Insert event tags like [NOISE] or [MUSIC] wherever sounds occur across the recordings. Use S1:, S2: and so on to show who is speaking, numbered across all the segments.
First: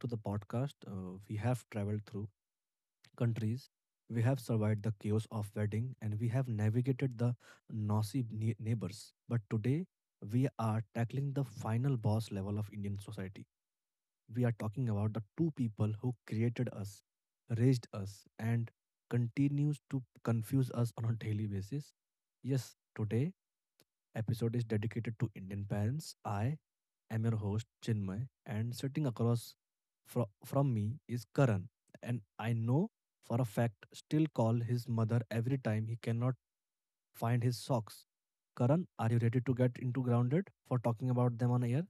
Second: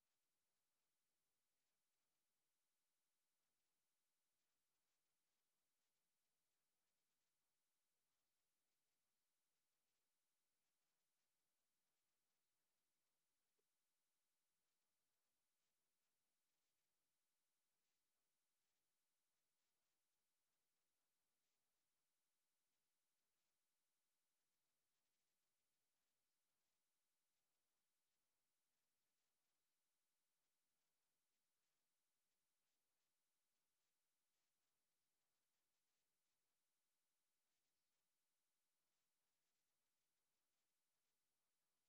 S1: to the podcast. We have traveled through countries, we have survived the chaos of wedding, and we have navigated the neighbors. But today, we are tackling the final boss level of Indian society. We are talking about the two people who created us, raised us, and continues to confuse us on a daily basis. Yes, today episode is dedicated to Indian parents. I am your host, Chinmay, and sitting across from me is Karan. And I know for a fact, still call his mother every time he cannot find his socks. Karan, are you ready to get into grounded for talking about them on air?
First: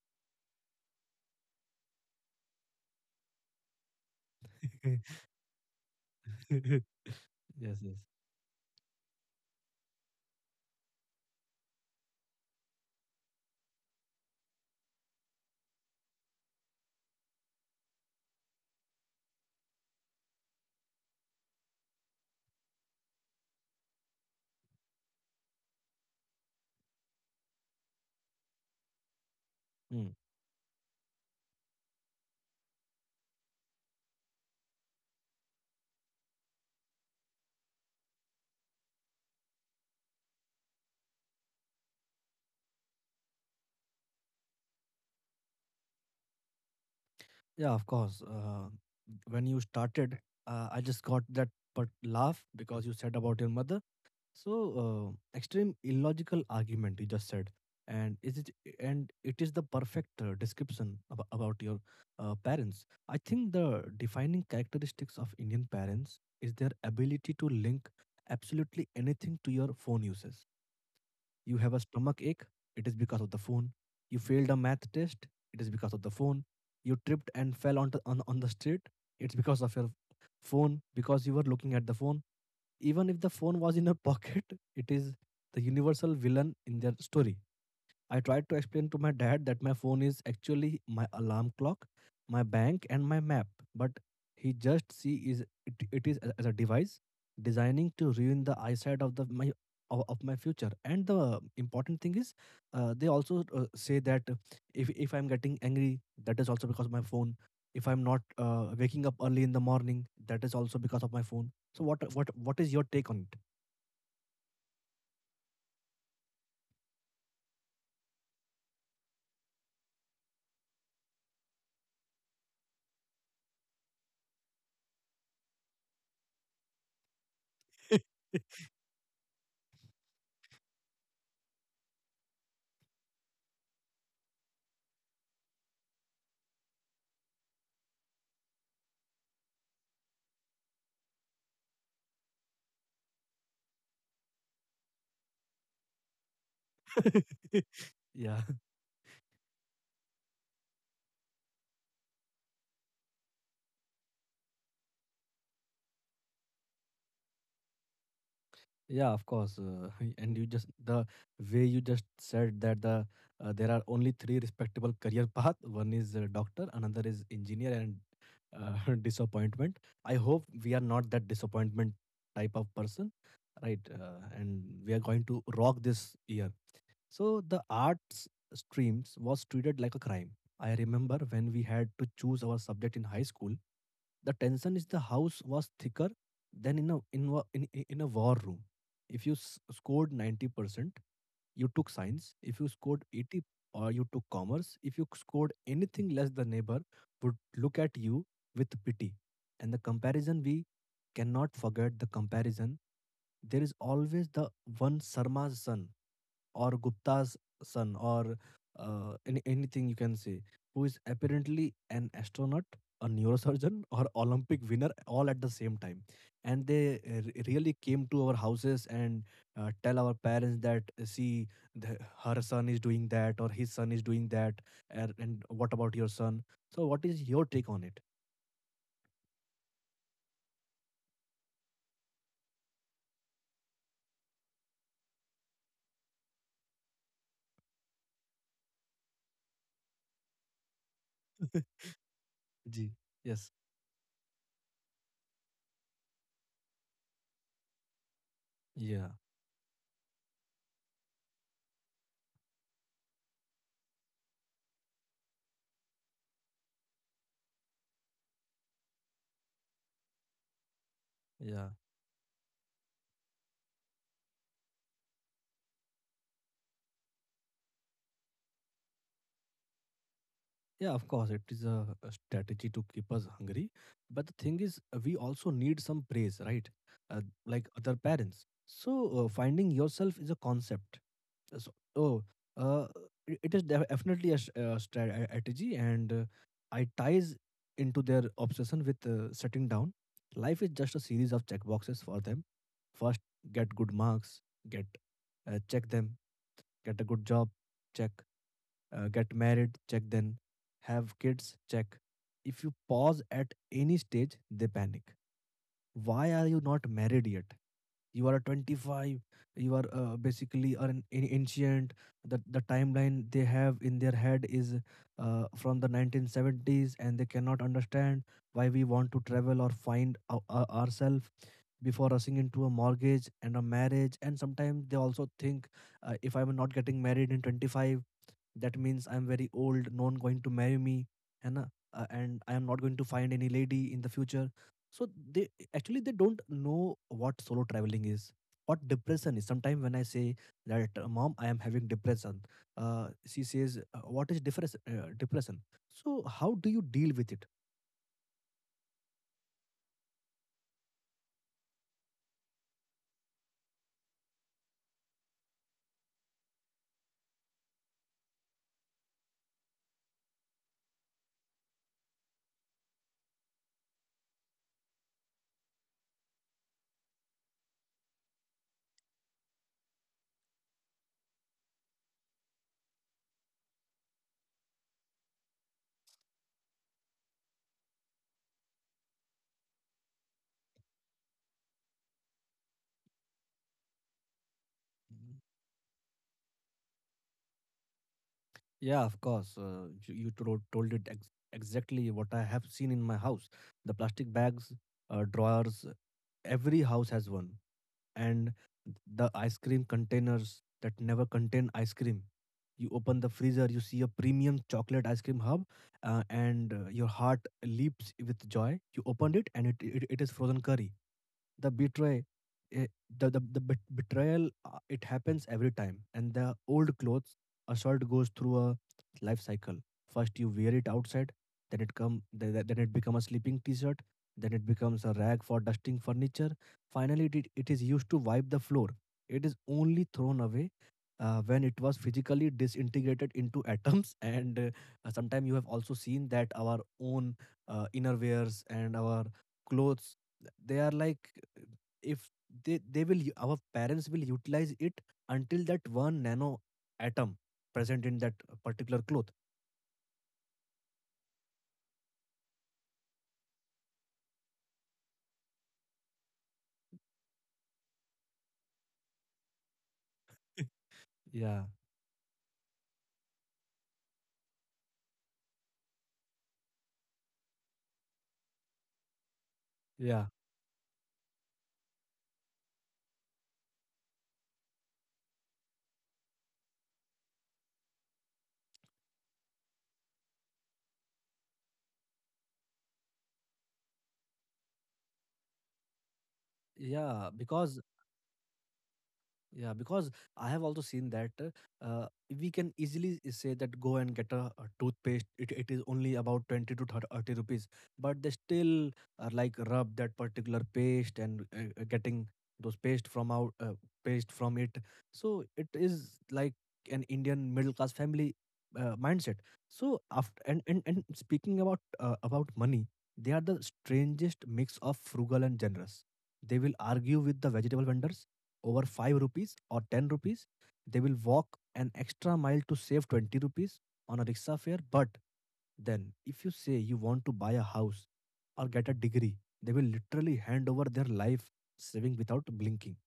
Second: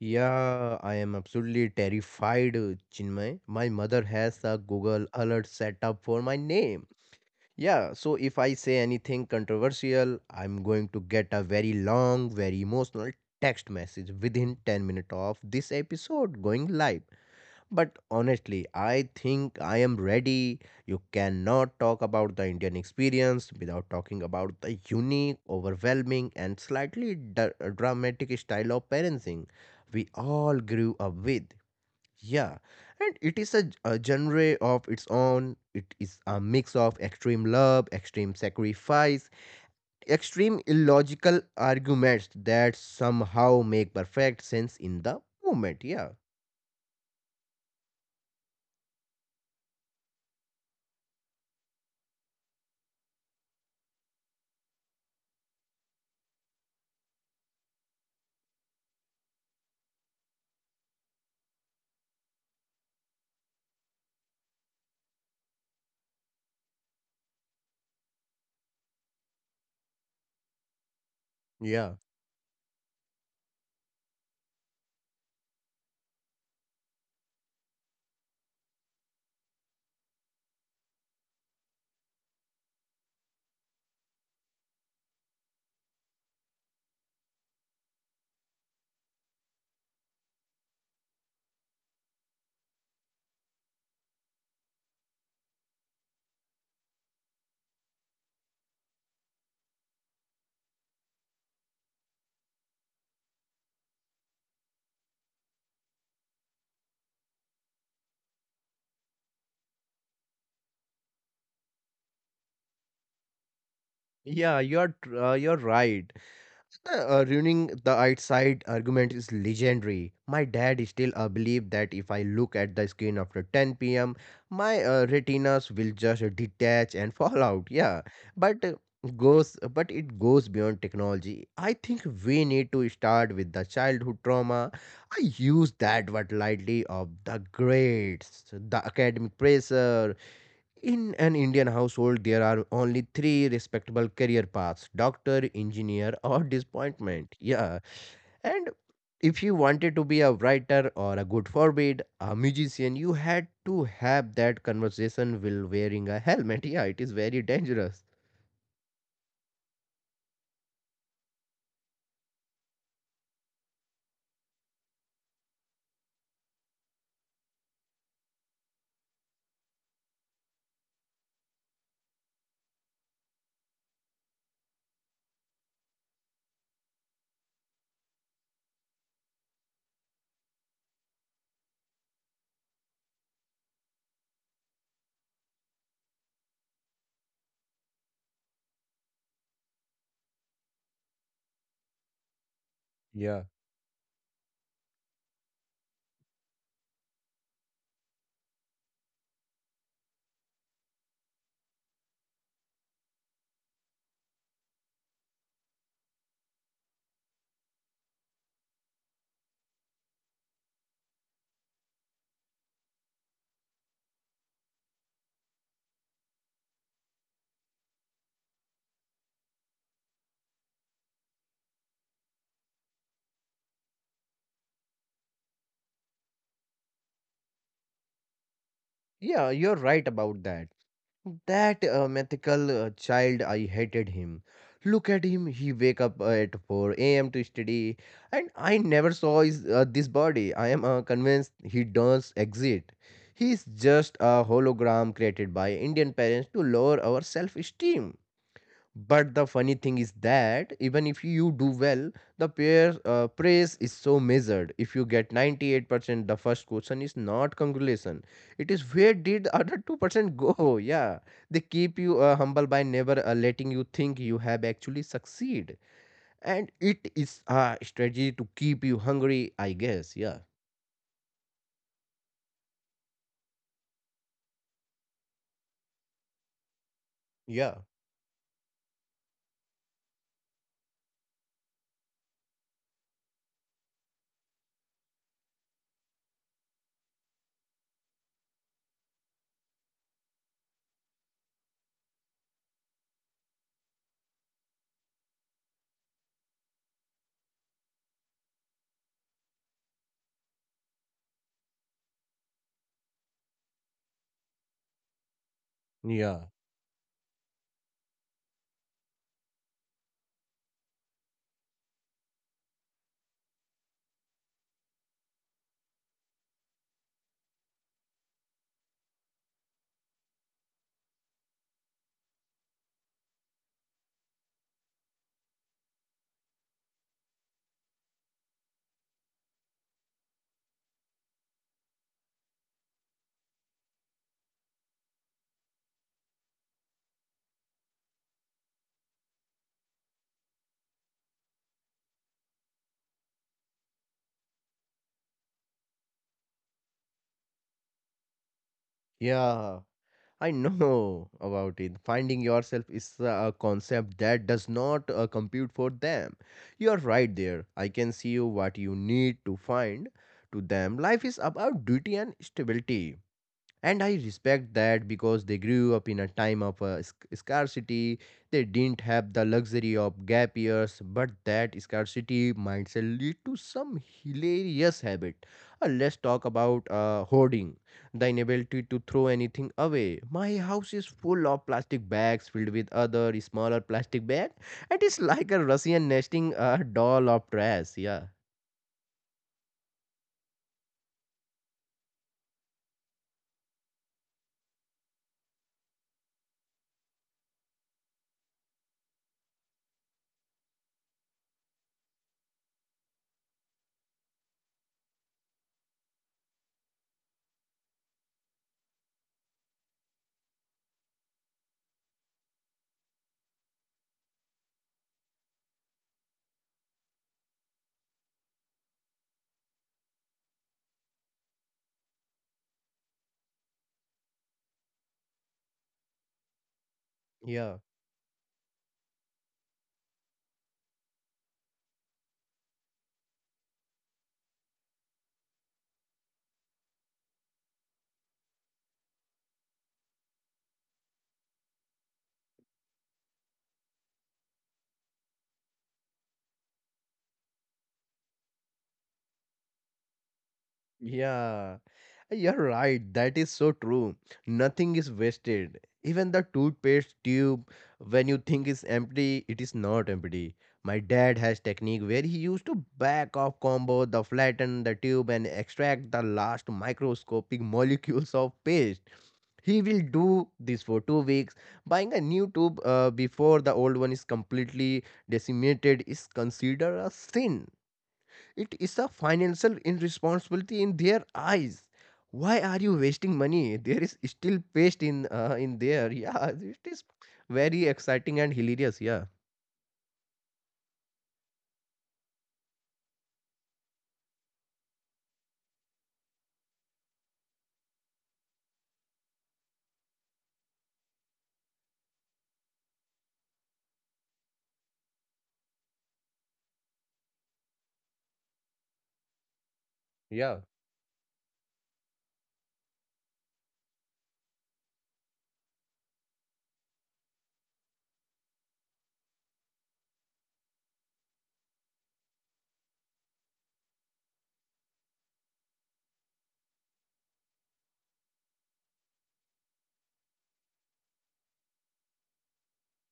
S2: Yeah, I am absolutely terrified, Chinmay. My mother has a Google alert set up for my name.
S1: [LAUGHS] Yes,
S2: Yeah,
S1: yes.
S2: so if I say anything controversial, I'm going to get a very long, very emotional text message within 10 minutes of this episode going live. But honestly, I think I am ready. You cannot talk about the Indian experience without talking about the unique, overwhelming, and slightly dramatic style of parenting we
S1: Mm.
S2: all grew up with. Yeah, and it is a genre of its own. It is a mix of extreme love, extreme sacrifice, extreme illogical arguments that somehow make perfect sense in the moment. Yeah,
S1: Yeah, of course. When you started, I just got that but laugh because you said about your mother. So, extreme illogical argument you just said, and is it and it is the perfect description about your parents. I think the defining characteristics of Indian parents is their ability to link absolutely anything to your phone uses. You have a
S2: yeah.
S1: stomach ache, it is because of the phone. You failed a math test, it is because of the phone. You tripped and fell onto, on the street, it's because of your phone because you were looking at the phone even if the phone was in her [LAUGHS] pocket, it is the universal villain in their story. I tried to explain to my dad that my phone is actually my alarm clock, my bank, and my map, but he just see is it it as a device designing to ruin the eyesight of my future. And the important thing is, they also say that if I'm getting angry, that is also because of my phone. If I'm not waking up early in the morning, that is also because of my phone. So what is your take on
S2: Yeah, you're right. Ruining the outside argument is legendary. My dad still believe that if I look at the screen after 10 p.m., my retinas will just detach and [LAUGHS] fall out. Yeah, but goes but it goes beyond technology. I think we need to start with the childhood trauma. I use that word lightly of the grades, the academic pressure. In an Indian household, there are only three respectable career paths: doctor, engineer, [LAUGHS] or disappointment.
S1: it?
S2: Yeah.
S1: [LAUGHS] Yeah.
S2: And if you wanted to be a writer or a good forbid, a musician, you had to have that conversation while wearing a helmet. [LAUGHS] Yeah, it is very dangerous.
S1: Yeah, of course. [LAUGHS] And you just the way you just said that there are only three respectable career path. One is doctor, another is engineer, and [LAUGHS] disappointment. I hope we are not that disappointment type of person, right? And we are going to rock this year. So the arts streams was treated like a crime. I remember when we had to choose our subject in high school, the tension is the house was thicker than in a in wa- in a war room. If you scored 90%, you took science. If you scored
S2: Yeah.
S1: 80%, or you took commerce. If you scored anything less, the neighbor would look at you with pity. And the comparison, we cannot forget the comparison. There is always the one Sarma's son or Gupta's son or anything you can say, who is apparently an astronaut, a neurosurgeon, or Olympic winner all at the same time. And they really came to our houses and tell our parents that, see, the, her son is doing that or his son is doing that. And what about your son? So, what is your take on it?
S2: Yeah, you're right about that. That mythical child, I hated him. Look at him, he wake up at 4 a.m. to study, and I never saw his, this body. I am convinced
S1: [LAUGHS]
S2: he does exist.
S1: Ji.
S2: He
S1: Yes.
S2: is just a hologram created by Indian parents to lower our self-esteem.
S1: Yeah.
S2: But the funny thing is that even if you do well, the peer praise is so measured. If you get 98%, the first question is not congratulation. It is, where did the other 2% go? [LAUGHS] Yeah. They
S1: Yeah.
S2: keep you humble by never letting you think you have actually succeed. And it is a strategy to keep you hungry, I guess. Yeah.
S1: Yeah, of course, it is a strategy to keep us hungry. But the thing is, we also need some praise, right? Like
S2: Yeah,
S1: other parents. So finding yourself is a concept. Uh, So, oh, uh, it definitely a strategy, and I ties into their obsession with setting down. Life is just a series of checkboxes for them. First, get good marks. Get check them. Get a good job. Check. Uh, get married, check. Then have kids, check. If you pause at any stage, they panic. Why
S2: yeah,
S1: are you not married yet? You are 25. You are basically are an ancient. The timeline they have in their head is from the 1970s, and they cannot understand why we want to travel or ourselves before rushing into a mortgage and a marriage. And sometimes they also think, if I'm not getting married in 25, that means I'm very old, no one going to marry me. And and I am not going to find any lady in the future. So they actually, they don't know what solo traveling is, what depression is. Sometimes when I say that, mom, I am having depression, she says, What is depression?" So how do you deal with it?
S2: yeah. I know [LAUGHS] about it. Finding yourself is a concept that does not compute for them. You're right there. I can see you what you need to find to them. Life is about duty and stability, and I respect that because they grew up in a time of scarcity. They didn't have the luxury of gap years, but that scarcity mindset lead to some hilarious habit. Let's talk about hoarding, the inability to throw anything away. My house is full of plastic bags filled with other smaller plastic bags, and it's
S1: Mm,
S2: like a Russian nesting doll of trash. Yeah,
S1: yeah, of course. You told it exactly what I have seen in my house. The plastic bags, drawers, every house has one. And the ice cream containers that never contain ice cream. You open the freezer, you see a premium chocolate ice cream hub, and your heart leaps with joy. You opened it, and it is frozen curry. The betray eh, the the, the bet- betrayal, it happens every time. And the old clothes, a shirt goes through a life cycle. First you wear it outside, then it come then it become a sleeping t-shirt, then it becomes a rag for dusting furniture, finally it
S2: yeah.
S1: is used to wipe the floor. It is only thrown away when it was physically disintegrated into atoms. [LAUGHS] And sometimes you have also seen that our own innerwears and our clothes, they are like, if our parents will utilize it until that one nano atom present in that particular cloth.
S2: Yeah, you're right. That is so true. Nothing is wasted. Even the toothpaste tube, when you think it's empty, it is not empty. My
S1: [LAUGHS]
S2: dad has
S1: Yeah.
S2: technique where he used to back off combo the flatten the tube and extract the last microscopic [LAUGHS] molecules of paste. He will
S1: Yeah.
S2: do this for 2 weeks. Buying a new tube before the old one is completely decimated is considered a sin. It is a financial irresponsibility in their eyes. Why are you wasting money? There is still paste in there. Yeah, it is
S1: Yeah,
S2: very
S1: because
S2: exciting and hilarious. Yeah,
S1: yeah, because I have also seen that, uh, we can easily say that go and get a toothpaste. It is only about 20 to 30 rupees, but they still are like rub that particular paste and getting those paste from out paste from it. So it is like an Indian middle class family mindset. So after
S2: yeah.
S1: and speaking about money, they are the strangest mix of frugal and generous. They will argue with the vegetable vendors over 5 rupees or 10 rupees. They will walk an extra mile to save 20 rupees on a rickshaw fare. But then, if you say you want to buy a house or get a degree, they will literally hand over their life saving without blinking.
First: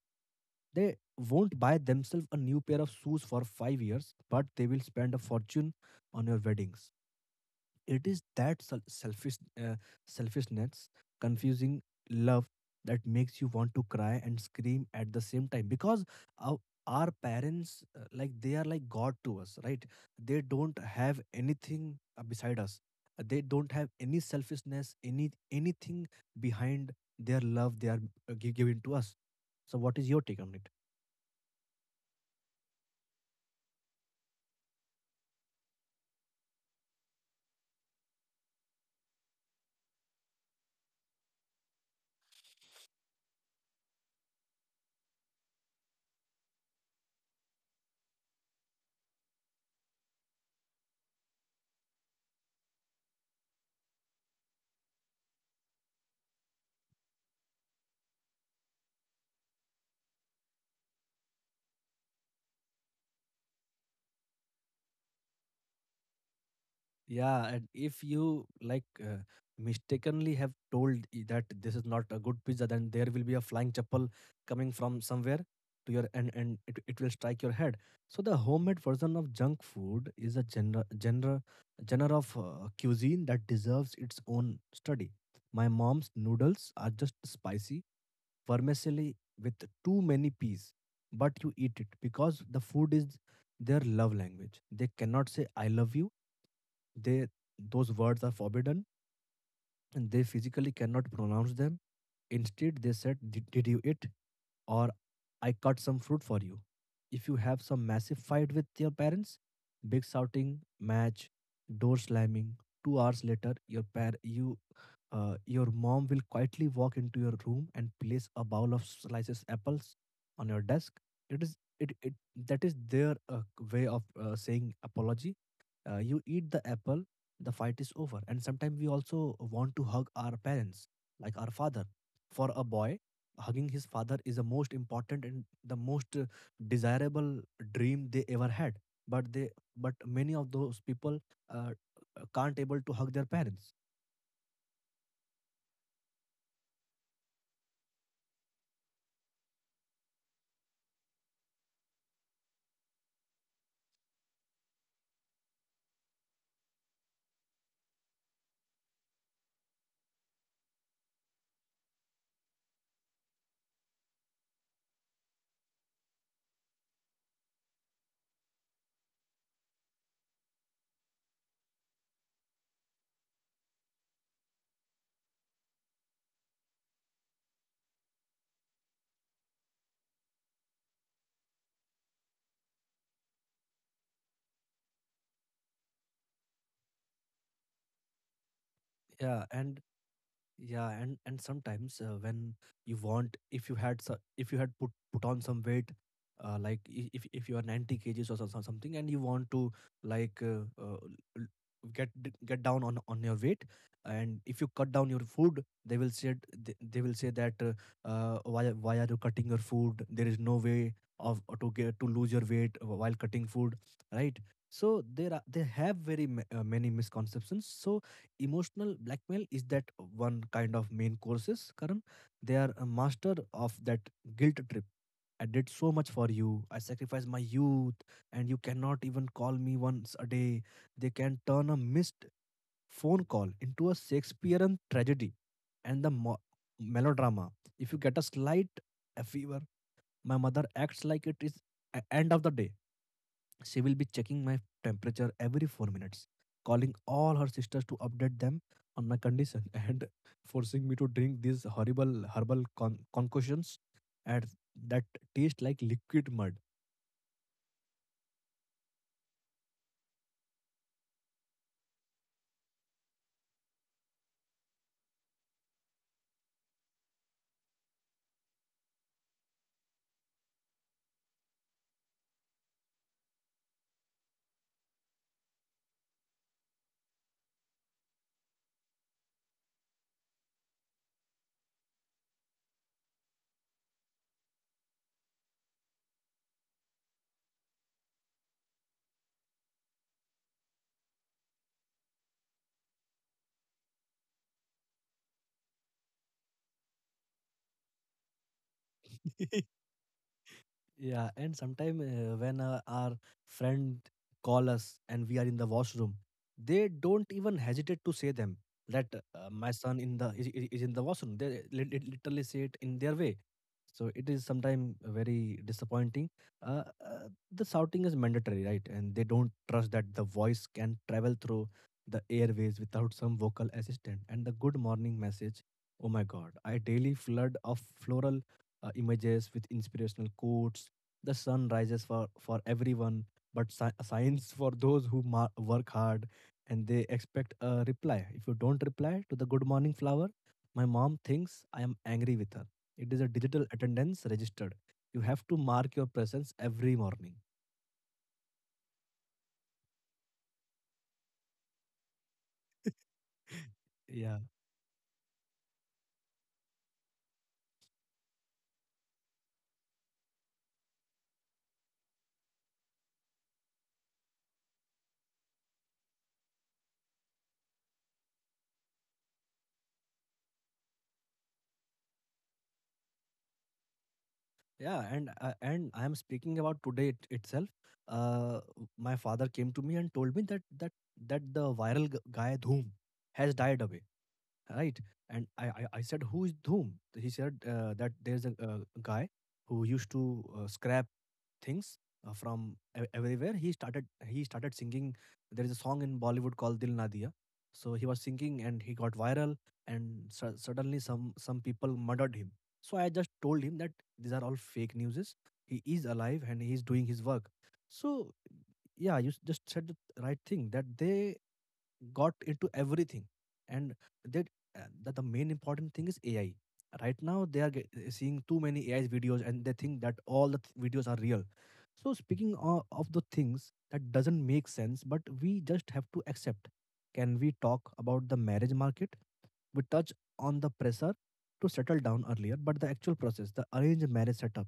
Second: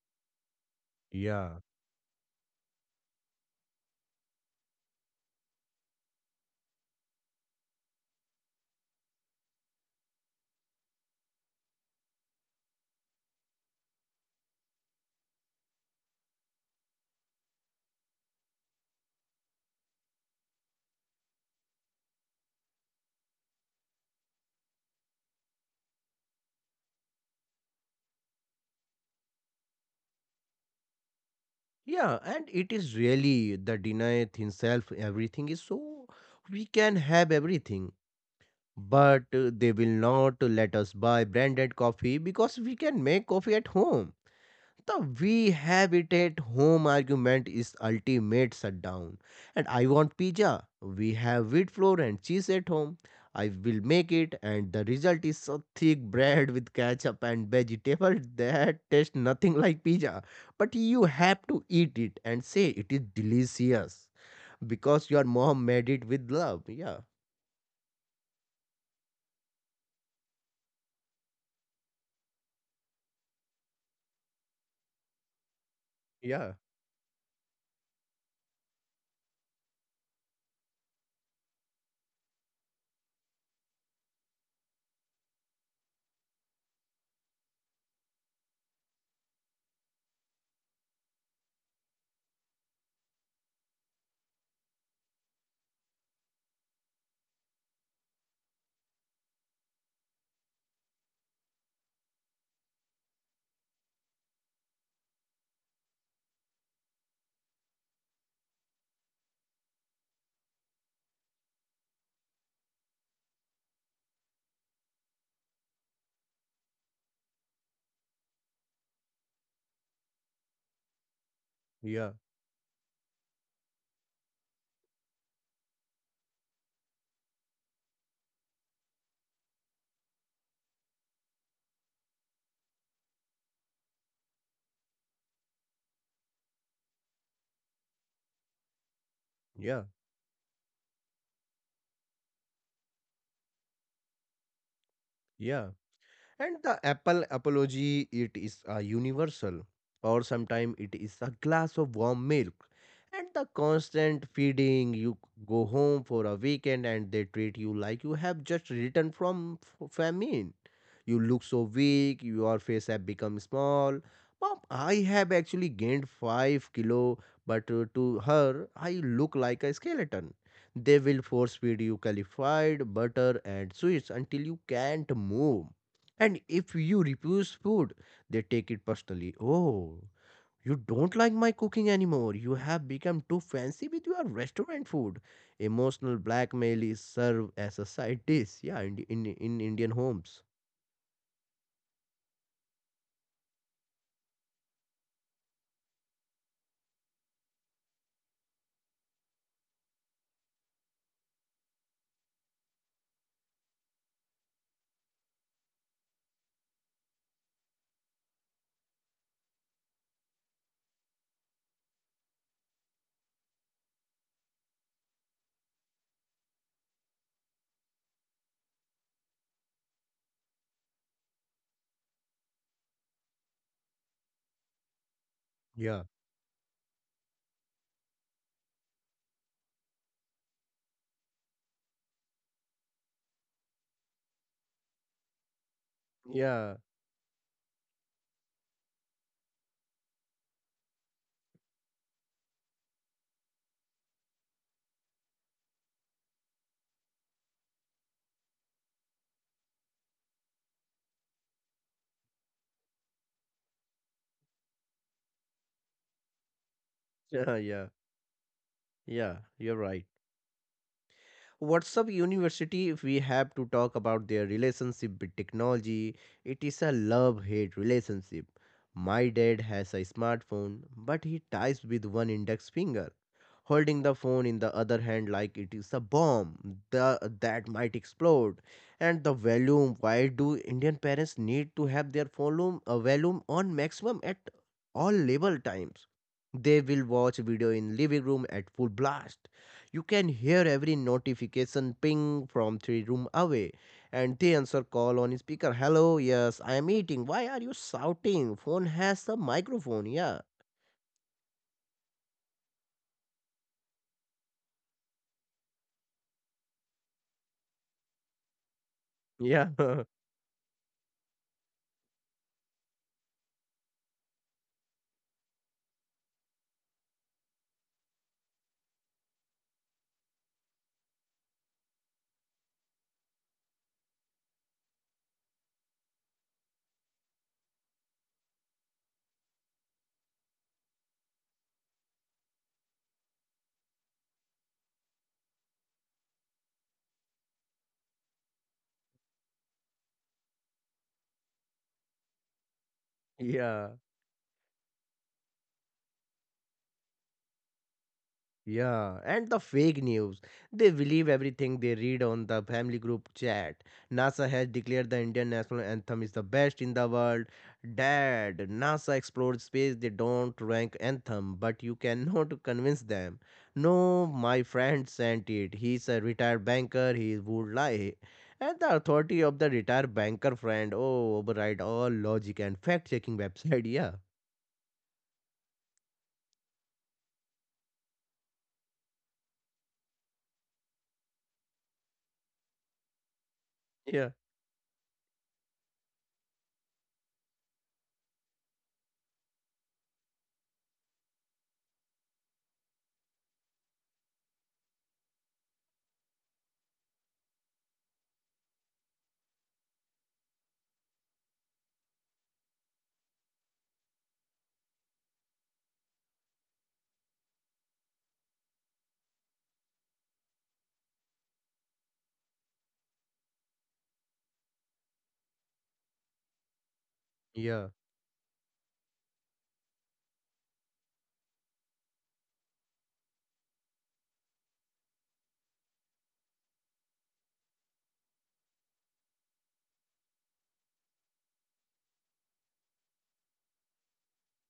S1: They won't
S2: Yeah,
S1: buy themselves a new pair of shoes for 5 years, but they will spend a fortune on your weddings. It is that uh, selfishness, confusing love that makes you want to cry and scream at the same time because our, our parents, like they are like god to us, right? They don't have anything beside us. They don't have any selfishness, any anything behind their love they are giving to us. So what is your take on it?
S2: yeah, and it is really the denieth himself everything is so we can have everything, but they will not let us buy branded coffee because we can make coffee at home. The we have it at home argument is ultimate shutdown. And I want pizza. We have wheat flour and cheese at home. I will make it, and the result is so thick bread with ketchup and vegetable [LAUGHS] that tastes nothing like pizza. But you have to eat it and say it is delicious because your mom made it with love. Yeah,
S1: Yeah, and if you like mistakenly have told that this is not a good pizza, then there will be a flying chapel coming from somewhere to your, and
S2: yeah,
S1: it, it will strike your head. So the homemade version of junk food is a genre of cuisine that deserves its own study. My mom's noodles are just spicy vermicelli with too many peas, but you eat it because the food is their love language. They cannot say I love you. They, those words are forbidden and they physically cannot pronounce them. Instead they said, did you eat? Or I cut some fruit for you. If you have some massive fight with your parents, big shouting match, door slamming, 2 hours later, your mom will quietly walk into your room and place a bowl of slices apples on your desk. It is it,
S2: yeah,
S1: it that is their way of saying apology. You eat the apple, the fight is over. And sometimes we also want to hug our parents, like our father. For a boy, hugging his father is the most important and the most desirable dream they ever had. but they
S2: yeah,
S1: but many of those people uh, can't able to hug their parents.
S2: yeah. And the apple apology, it is a universal, or sometimes it is a glass of warm milk. And the constant feeding, you go home for a weekend and they treat you like you have just returned from famine. You look so weak, your face have become small. Mom, I have actually gained 5 kilo, but to her, I look like a skeleton. They will force feed you clarified butter and sweets until you can't move. And if you refuse food, they take it personally. Oh, you don't like my cooking anymore. You have become too fancy with your restaurant food. Emotional blackmail is served as a side dish. Yeah, in, in,
S1: Yeah,
S2: in
S1: and
S2: Indian homes.
S1: yeah, and sometimes when you want, if you had so, if you had put on some weight, like if you are 90 kgs or so, something, and you want to like l- get down on your weight, and if you cut down your food, they will say, they will say that, why are you cutting your food? There is no way of to lose your weight while cutting food, right? So there are they have very many misconceptions. So emotional blackmail is that one kind of main courses, Karan. They are a master of that guilt trip. I did so
S2: Yeah.
S1: much for you, I sacrificed my youth, and you cannot even call me once a day. They can turn a missed phone call into a Shakespearean tragedy. and the mo-
S2: Yeah,
S1: Melodrama, if you get a slight a fever, my mother acts like it is end of the day. She will be checking my temperature every 4 minutes, calling all her sisters to update them on my condition [LAUGHS] and forcing me to drink these horrible herbal concoctions at that taste like liquid mud.
S2: yeah, yeah, yeah, you're right. WhatsApp University, if we have to talk about their relationship with technology, it is a love hate relationship. My dad has a smartphone, but he types with one index finger, holding the phone in the other hand like it is a bomb that might explode. And the volume, why do Indian parents need to have their volume on maximum at all level times? They will watch video in living room at full blast. You can hear every notification ping from three room away, and they answer call on speaker. Hello, yes, I am eating. Why are you shouting? Phone has a
S1: [LAUGHS]
S2: microphone. Yeah.
S1: Yeah, and sometimes when our friend call us and we are in the washroom, they don't even hesitate to say them that
S2: Yeah.
S1: my son
S2: [LAUGHS]
S1: in the is in the washroom. They literally say it in their way. So it is sometimes very disappointing. The shouting is mandatory, right? And they don't trust that the voice can travel through the airways without some vocal assistant. And the good morning message, oh my God, I daily flood of floral images with inspirational quotes. The sun rises for everyone, but signs for those who work hard. And they expect a reply. If you don't reply to the good morning flower, my mom thinks I am angry with her. It is a digital
S2: yeah.
S1: attendance registered. You have to mark your presence every morning.
S2: Yeah, and the fake news. They believe everything they read on the family group chat.
S1: [LAUGHS] yeah
S2: NASA has declared the Indian national anthem is the best in the world. Dad, NASA explored space, they don't rank anthem, but you cannot [LAUGHS] convince them. No, my friend sent it. He's a retired banker, he would lie. And the authority of the retired banker friend, oh, override all logic and fact checking website. [LAUGHS]
S1: yeah and I am speaking about today, itself. uh my father came to me and told me that the viral guy Dhoom has died away,
S2: Yeah, yeah,
S1: right? And I said, who is Dhoom? He said that there's a, guy who used to scrap things from everywhere. He started singing. There is a song in Bollywood called Dil Na Diya. So he was singing and he got viral, and suddenly some people murdered him. So I just told him that these are all fake newses. He is alive and he is doing his work. So yeah, you just said the right thing that they got into everything. And that the main important thing is AI. Right now they are
S2: yeah,
S1: seeing too many AI videos and they think that all the videos are real. So speaking of the things that doesn't make sense but we just have to accept, can we talk about the marriage market? We touch on the pressure to settle down earlier, but the actual process, the arranged marriage setup,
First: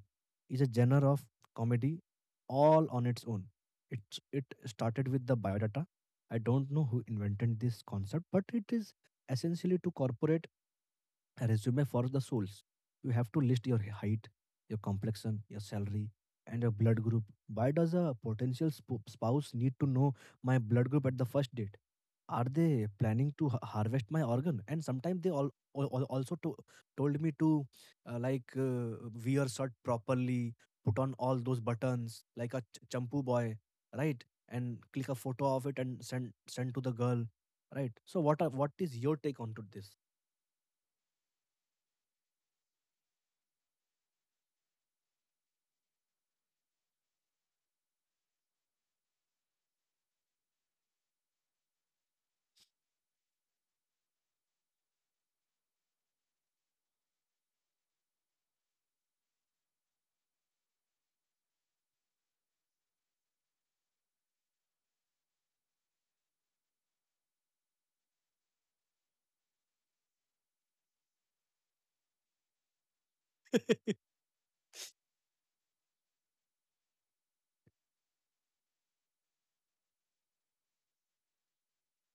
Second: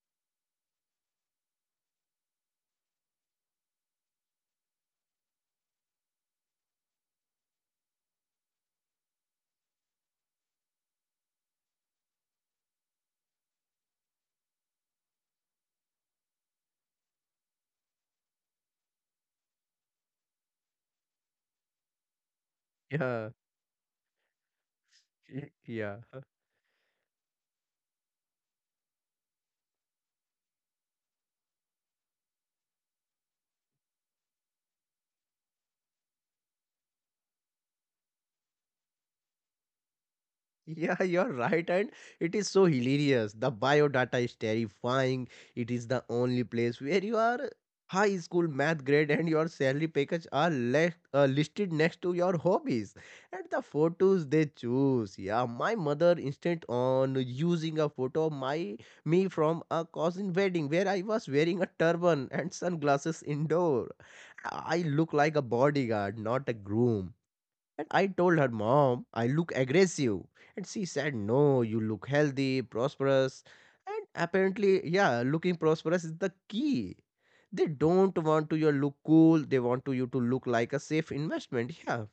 S1: is a genre of comedy all on its own. It, it started with the biodata. I don't know who invented this concept, but it is essentially to corporate a resume for the souls. You have to list your height, your complexion, your salary, and your blood group. Why does a potential spouse need to know my blood group at the first date? Are they planning to harvest my organ? And sometimes they
S2: yeah,
S1: all,
S2: [LAUGHS] yeah.
S1: also told me to wear shirt properly, put on all those buttons like a champu boy, right? And click a photo of it and send to the girl, right? So what is your take on to this?
S2: Yeah, [LAUGHS] you're right, and it is so hilarious. The biodata is terrifying. It is the only place where your high school math grade and your salary package are left, listed next to your hobbies, and the photos they choose. Yeah, my mother insisted on using a photo of my me from a cousin wedding where I was wearing a turban and sunglasses indoor. I look like a bodyguard, not a groom, and I told her, Mom, I look aggressive. And she said, No, you look healthy, prosperous. And apparently, yeah, looking prosperous is the key. They don't want to you look cool, they want to you to look like a safe investment. Yeah.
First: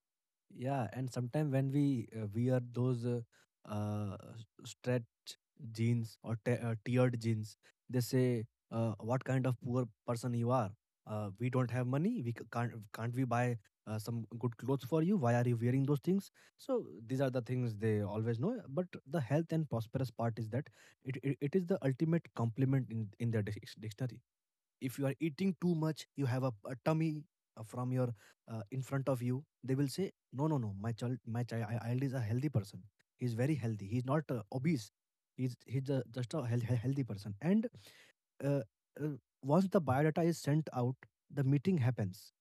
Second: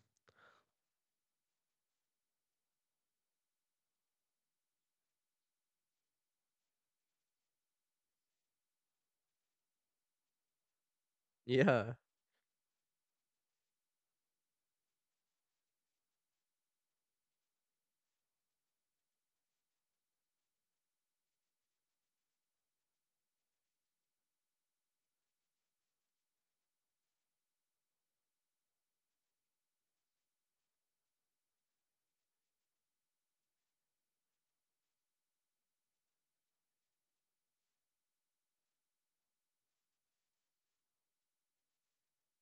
S1: Yeah, and sometimes when we wear those stretched jeans or tiered jeans, they say, "What kind of poor person you are? We don't have
S2: Yeah.
S1: money. We can't we buy some good clothes for you? Why are you wearing those things?" So these are the things they always know. But the health and prosperous part is that it is the ultimate compliment in their dictionary. If you are eating too much, you have a tummy from your in front of you, they will say no no no, my child, child is a healthy person, he's very healthy, he's not obese, he's just a healthy person. And uh, uh, once the biodata is sent out, the meeting happens.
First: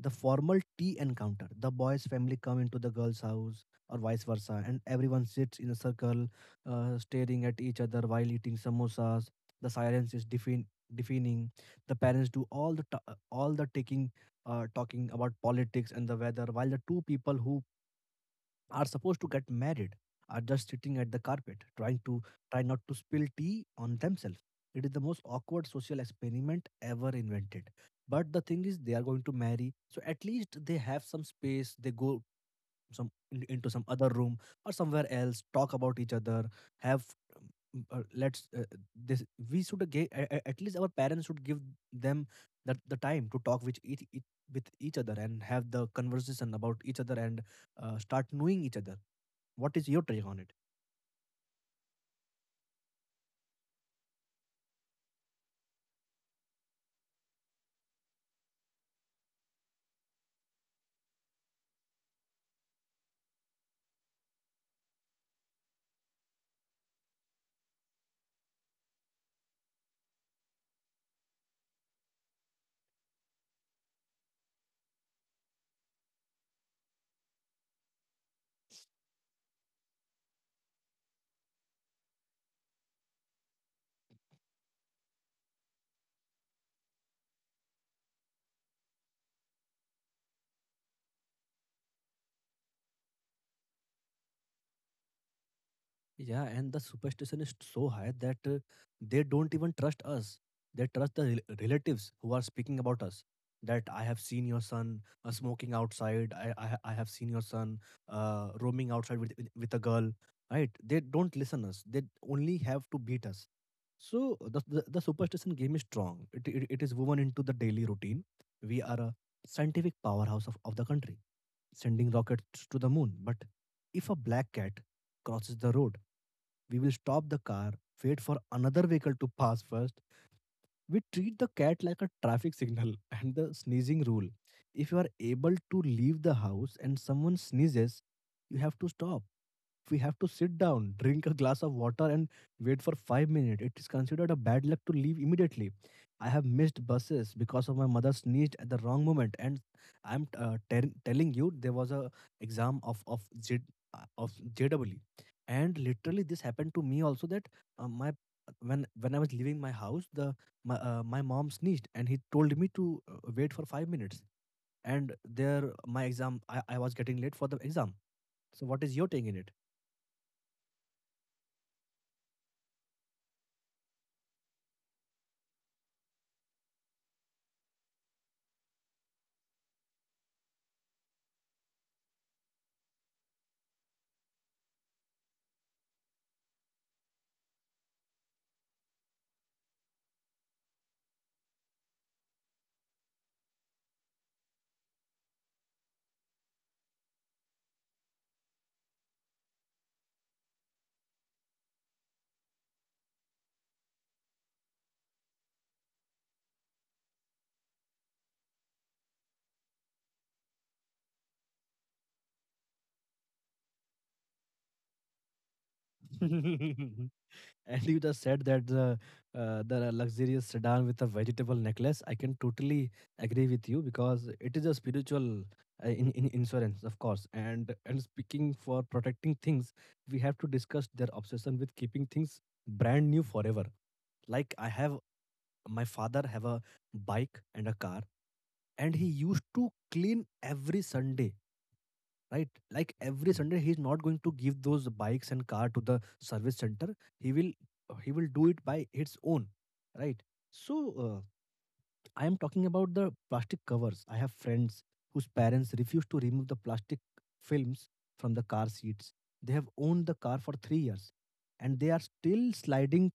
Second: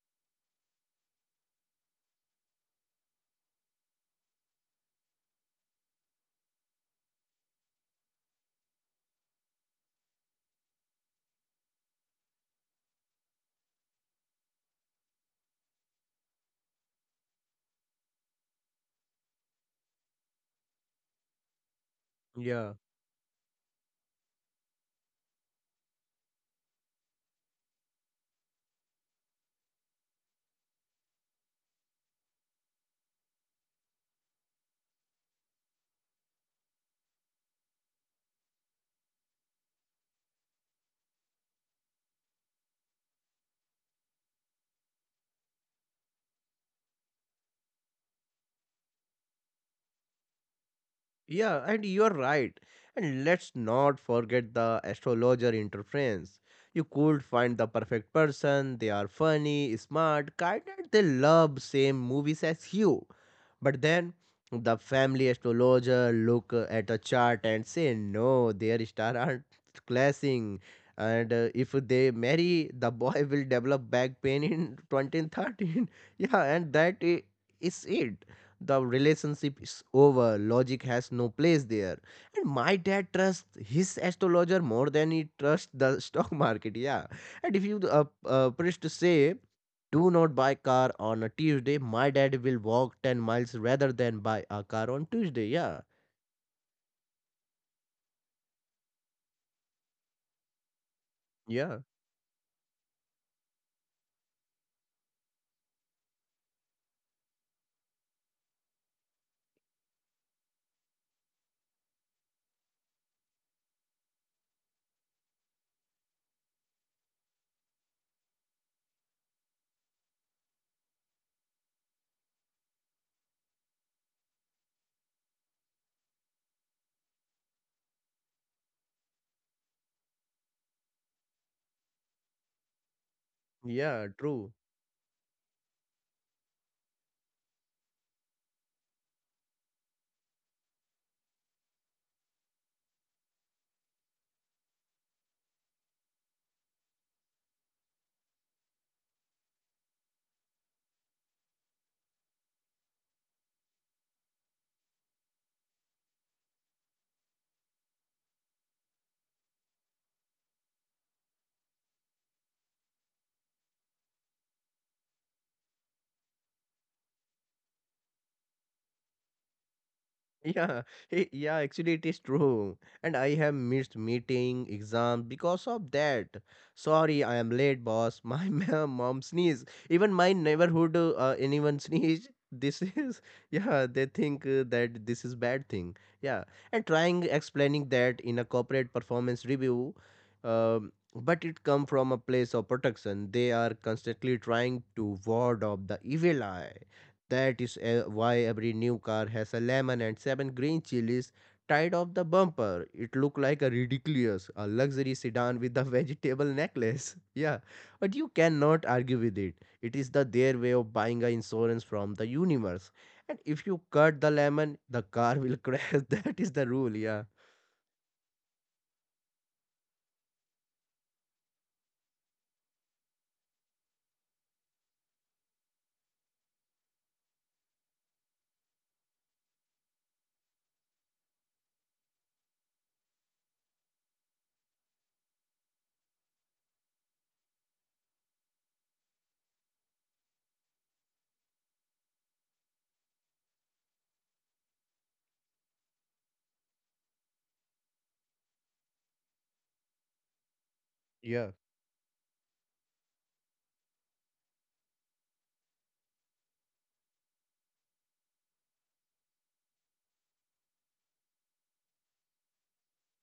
S1: The formal tea encounter. The boy's family come into the girl's house or vice versa, and everyone sits in a circle, staring at each other while eating samosas. The silence is deafening. The parents do all the taking, talking about politics and the weather, while the two people who are supposed to get married are just sitting at the carpet trying to try
S2: Yeah,
S1: not to spill tea on themselves. It is the most awkward social experiment ever invented. But the thing is they are going to marry, so at least they have some space. They go some into some other room or somewhere else, talk about each other, have um, let's this we should get, at least our parents should give them that the time to talk with each with each other and have the conversation about each other and start knowing each other. What is your take on it?
S2: yeah, and you're right. And let's not forget the astrologer interference. You could find the perfect person, they are funny, smart, kind, and they love same movies as you. But then the family astrologer look at a chart and say, no, their star aren't clashing. And if they marry, the boy will develop back pain in 2013. [LAUGHS] Yeah, and that is it. The relationship is over. Logic has no place there. And my dad trusts his astrologer more than he trusts the [LAUGHS] stock market. Yeah. And if you press to say, do not buy car on a Tuesday. My dad will walk 10 miles rather than buy a car on Tuesday. Yeah.
S1: Yeah, and the superstition is so high that they don't even trust us. They trust the
S2: Yeah.
S1: relatives who are speaking about us. That I have seen your son smoking outside. I have seen your son roaming outside with a girl. Right? They don't listen us. They only have to beat us. So the superstition game is strong. It is woven into the daily routine. We are a scientific powerhouse of the country, sending rockets to the moon. But if a black cat crosses the road, we will stop the car, wait for another vehicle to pass first. We treat the cat like a traffic signal. [LAUGHS] And the sneezing
S2: Yeah.
S1: rule.
S2: True.
S1: If you are able to leave the house and someone sneezes, you have to stop. We have to sit down, drink a glass of water, and wait for 5 minutes. It is considered a bad luck to leave immediately. I have missed buses because of my mother sneezed at the wrong moment, and telling you there was a exam of JWE, and literally this happened to me also that my when I was leaving my house, the my my mom sneezed and he told me to wait for 5 minutes. And there my exam I was getting late for the exam. So what is your take in it?
S2: Yeah, yeah, actually it is true. And I have missed meeting, exam because of that. Sorry, I am late, boss. [LAUGHS] My mom sneeze. Even my neighborhood, anyone sneeze. This is, [LAUGHS] yeah, they think that this is bad thing. Yeah, and trying explaining that in a corporate performance review, but it come from a place of protection. They are constantly trying to ward off the evil eye. That is why every new car has a lemon and seven green chilies tied off the bumper. It looked like a ridiculous, a luxury sedan with a vegetable necklace. [LAUGHS] Yeah, but you cannot argue with it. It is the their way of buying a insurance from the universe. And if you cut the lemon, the car will [LAUGHS] crash. That is the rule. Yeah.
S1: [LAUGHS] And you just said that the luxurious sedan with a vegetable necklace, I can totally agree with you because it is a spiritual in insurance, of course. And speaking for protecting things, we have to discuss their obsession with keeping things brand new forever. Like I have, my father have a bike and a car, and he used to clean every Sunday, right? Like every Sunday he's not going to give those bikes and car to the service center. He will, he will do it by its own, right? So
S2: Yeah.
S1: I am talking about the plastic covers. I have friends whose parents refuse to remove the plastic films from the car seats. They have owned the car for 3 years and they are still sliding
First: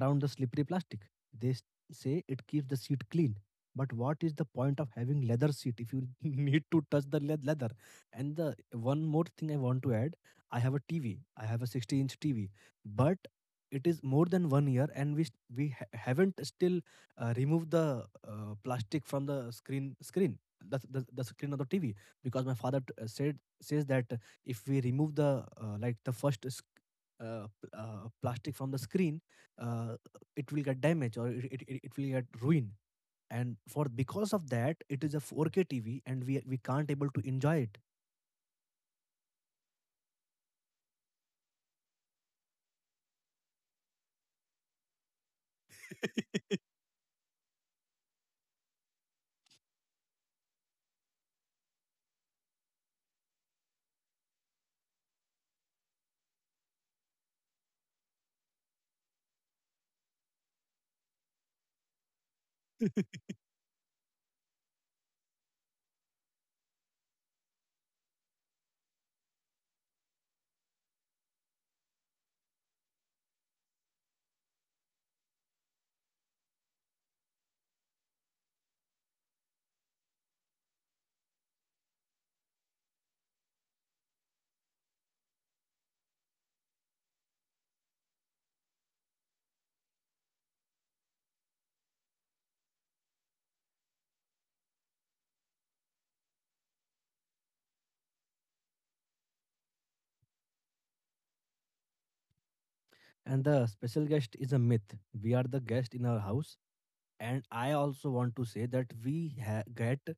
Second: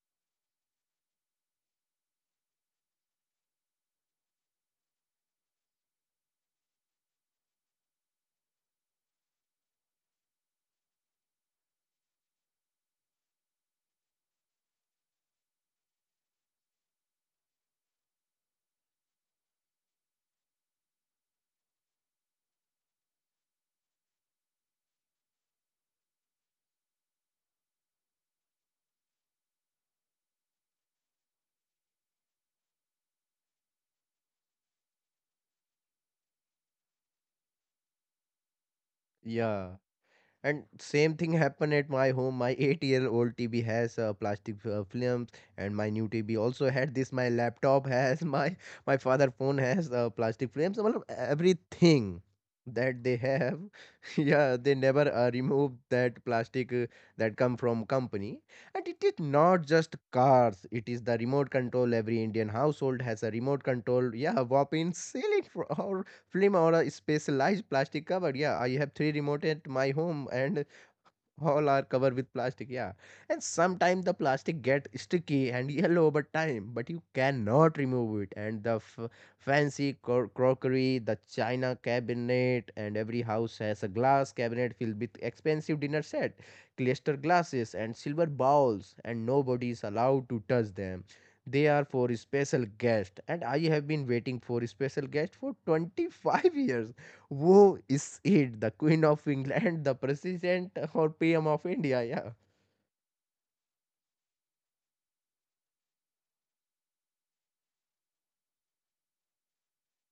S1: around the slippery plastic. They s- say it keeps the seat clean. But what is the point of having leather seat if you [LAUGHS] need to touch the leather? And the one more thing I want to add, I have a TV. I have a 60 inch TV, but it is more than one year and we s- we ha- haven't still remove the plastic from the screen, that's the screen of the TV, because my father t- said says that if we remove the plastic from the screen, uh, it will get damaged, or it will get ruined. And for because of that it is a 4K TV and we can't able to enjoy it.
S2: Yeah. And same thing happened at my home. My eight-year-old TV has plastic films, and my new TV also had this. My laptop [LAUGHS] has my father phone has plastic films. Well, everything that they have, [LAUGHS] yeah, they never remove that plastic that come from company. And it is not just cars. It is the remote control. Every Indian household has a remote control. Yeah, whopping ceiling fan [LAUGHS] film or a specialized plastic cover. Yeah, I have three remote at my home, and all are covered with plastic. Yeah, and sometimes the plastic get sticky and yellow over time, but you cannot remove it. And the fancy crockery, the china cabinet, and every house has a glass cabinet filled with expensive dinner set, cluster glasses, and silver bowls, and nobody is allowed to touch them. They are for special guest, and I have been waiting for special guest for 25 [LAUGHS] years. Who is it? The Queen of England, the President or PM of India? Yeah,
S1: And the special guest is a myth. We are the guest in our house. And I also want to say that we get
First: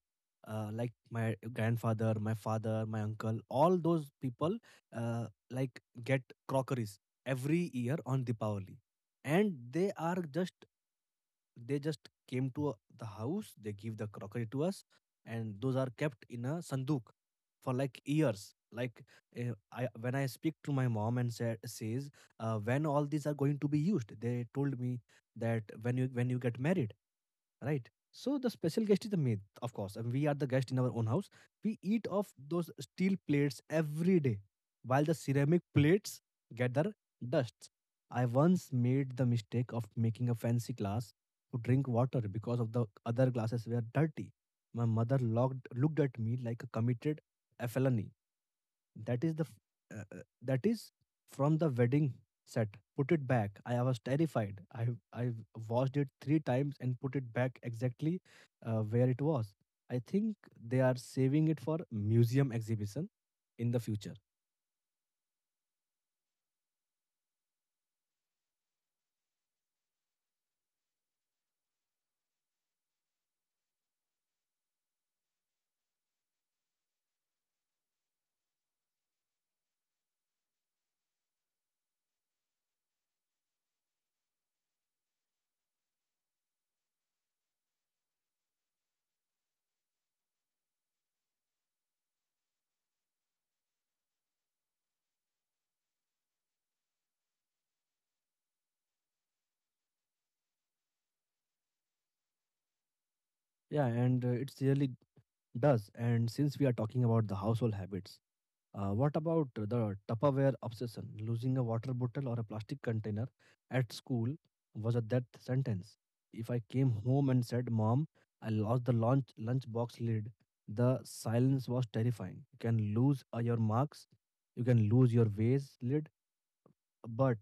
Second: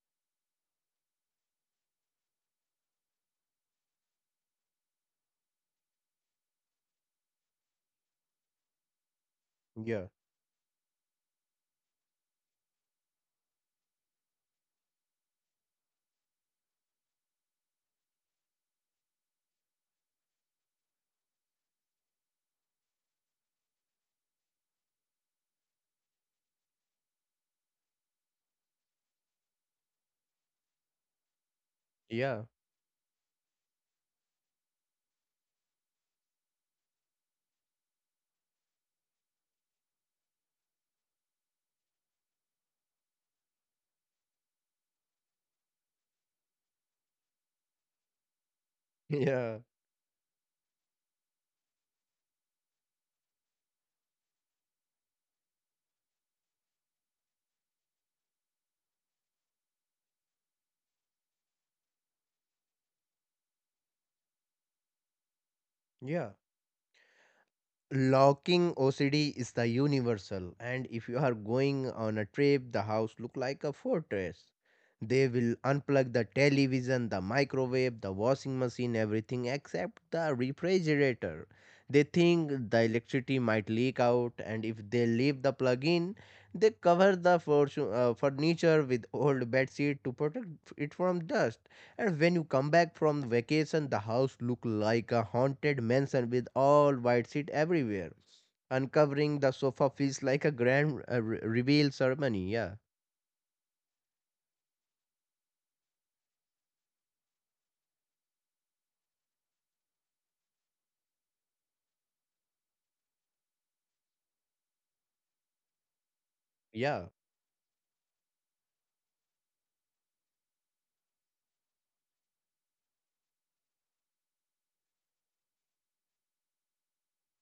S1: my grandfather, my father, my uncle, all those people uh, get crockeries every year on Deepavali, and they
S2: yeah,
S1: are just, they just came to the house, they give the crockery to us. And those are kept in a sanduk for like years. Like when I speak to my mom and says when all these are going to be used, they told me that when you get married, right? So the special guest is the maid, of course, and we are the guest in our own house. We eat off
S2: yeah,
S1: those steel plates every day, while the ceramic plates get their dusts. I once made the mistake of making a fancy glass to drink water because of the other glasses were dirty. My mother looked at me like a committed a felony. That is
S2: yeah,
S1: that is from the wedding set. Put it back. I was terrified. I washed it three times and put it back exactly where it was. I think they are saving it for museum exhibition in the future.
S2: yeah. Locking OCD is the universal, and if you are going on a trip, the house look like a fortress. They will unplug the television, the microwave, the washing machine, everything except the refrigerator. They think the electricity might leak out, and if they leave the plug in, they cover the furniture with old bed sheet to protect it from dust. And when you come back from vacation, the house looked like a haunted mansion with all white sheet everywhere. Uncovering the sofa feels like a grand reveal ceremony. Yeah,
S1: Yeah, and it's really does. And since we are talking about the household habits, uh, what about the Tupperware obsession? Losing a water bottle or a plastic container at school was a death sentence. If I came
S2: yeah,
S1: home and said, Mom, I lost the lunchbox lid, the silence was terrifying. You can lose your marks, you can lose your vase lid, but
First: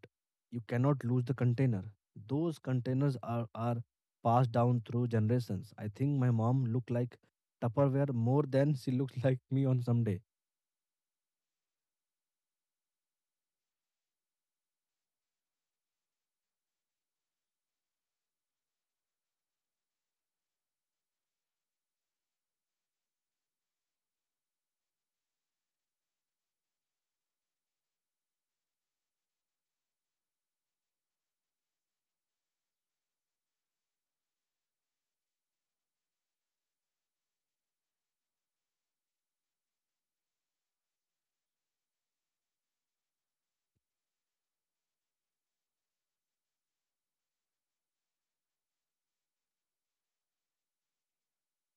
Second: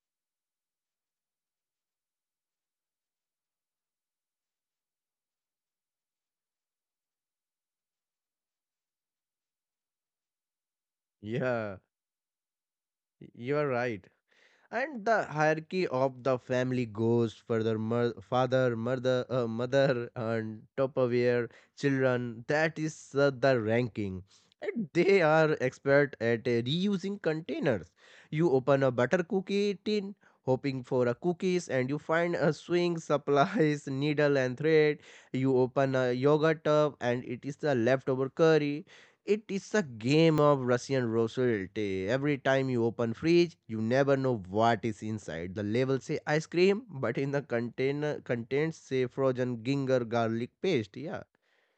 S1: you cannot lose the container. Those containers are passed down through generations. I think my mom looked like Tupperware more than she looked like me on some day.
S2: yeah. You are right. And the hierarchy of the family goes further: father, mother, and topperware, children. That is the ranking. And they are expert at reusing containers. You open a butter cookie tin hoping for a cookies, and you find a swing supplies [LAUGHS] needle and thread. You open a yogurt tub, and it is the leftover curry. It is a game of Russian roulette. Every time you open fridge, you never know what is inside. The label say ice cream, but in the container contains say frozen ginger garlic paste. Yeah.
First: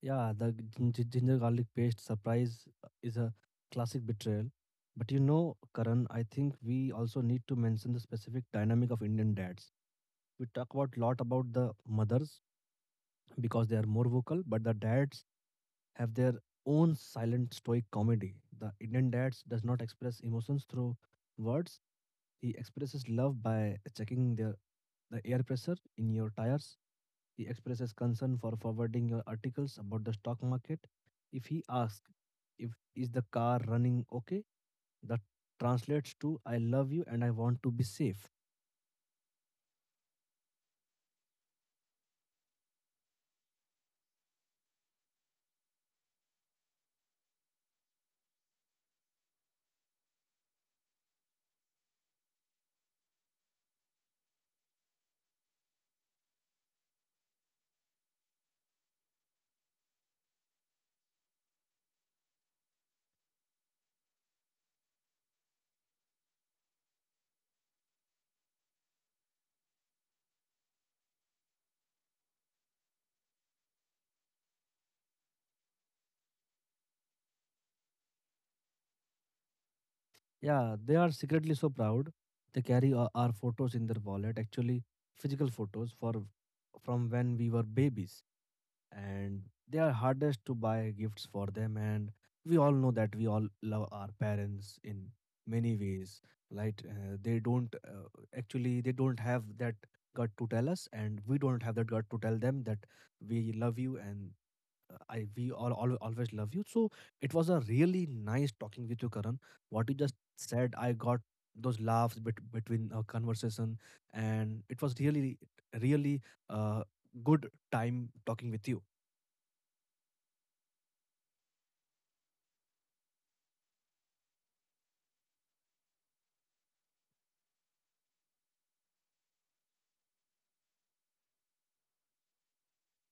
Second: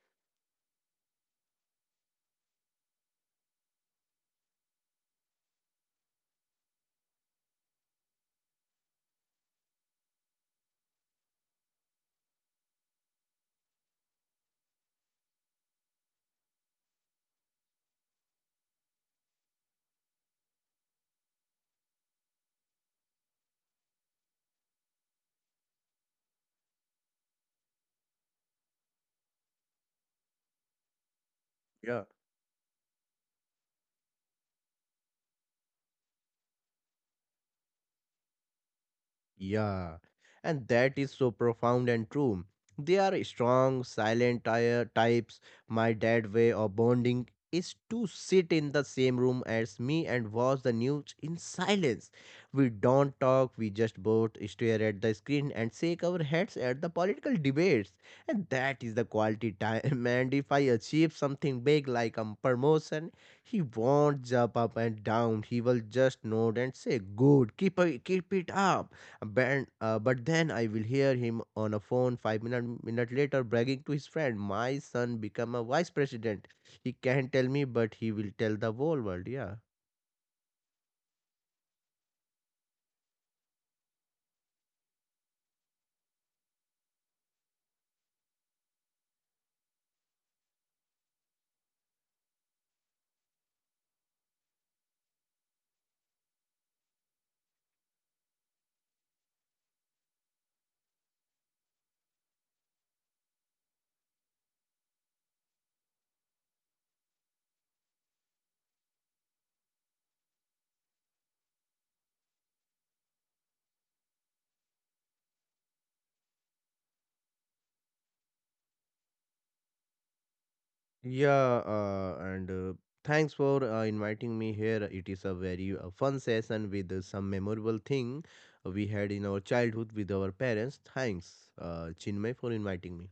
S1: Yeah, the ginger garlic paste surprise is a classic betrayal. But you know, Karan, I think we also need to mention the specific dynamic of Indian dads. We talk about lot about the mothers because they are more vocal, but the dads have their own silent stoic comedy. The Indian dads does not express emotions through words. He expresses love by checking the air pressure in your tires. He expresses concern for forwarding your articles about the stock market. If he asks,
S2: Yeah.
S1: if is the car running okay, that translates to I love you and I want to be safe.
S2: Yeah, and that is so profound and true. They are strong, silent types. My dad way of bonding is to sit in the same room as me and watch the news in silence. We don't talk, we just both stare at the screen and shake our heads at the political debates. And that is the quality time. [LAUGHS] And if I achieve something big like a promotion, he won't jump up and down. He will just nod and say, Good, keep it up. But then I will hear him on a phone five minute later bragging to his friend, "My son become a vice president. He can't tell me, but he will tell the whole world." Yeah,
S1: Yeah, they are secretly so proud. They carry our photos in their wallet, actually physical photos for from when we were babies. And they are hardest to buy gifts for them. And we all know that we all love our parents in many ways, right? They don't actually, they don't have that gut to tell us, and we don't have that gut to tell them that we love you. And I we all always love you. So it was a really nice talking with you, Karan. What you just said, I got those laughs between our conversation, and it was really, really, uh, good time talking with you.
S2: yeah. And thanks for inviting me here. It is a very fun session with some memorable thing we had in our childhood with our parents. Thanks, Chinmay, for inviting me.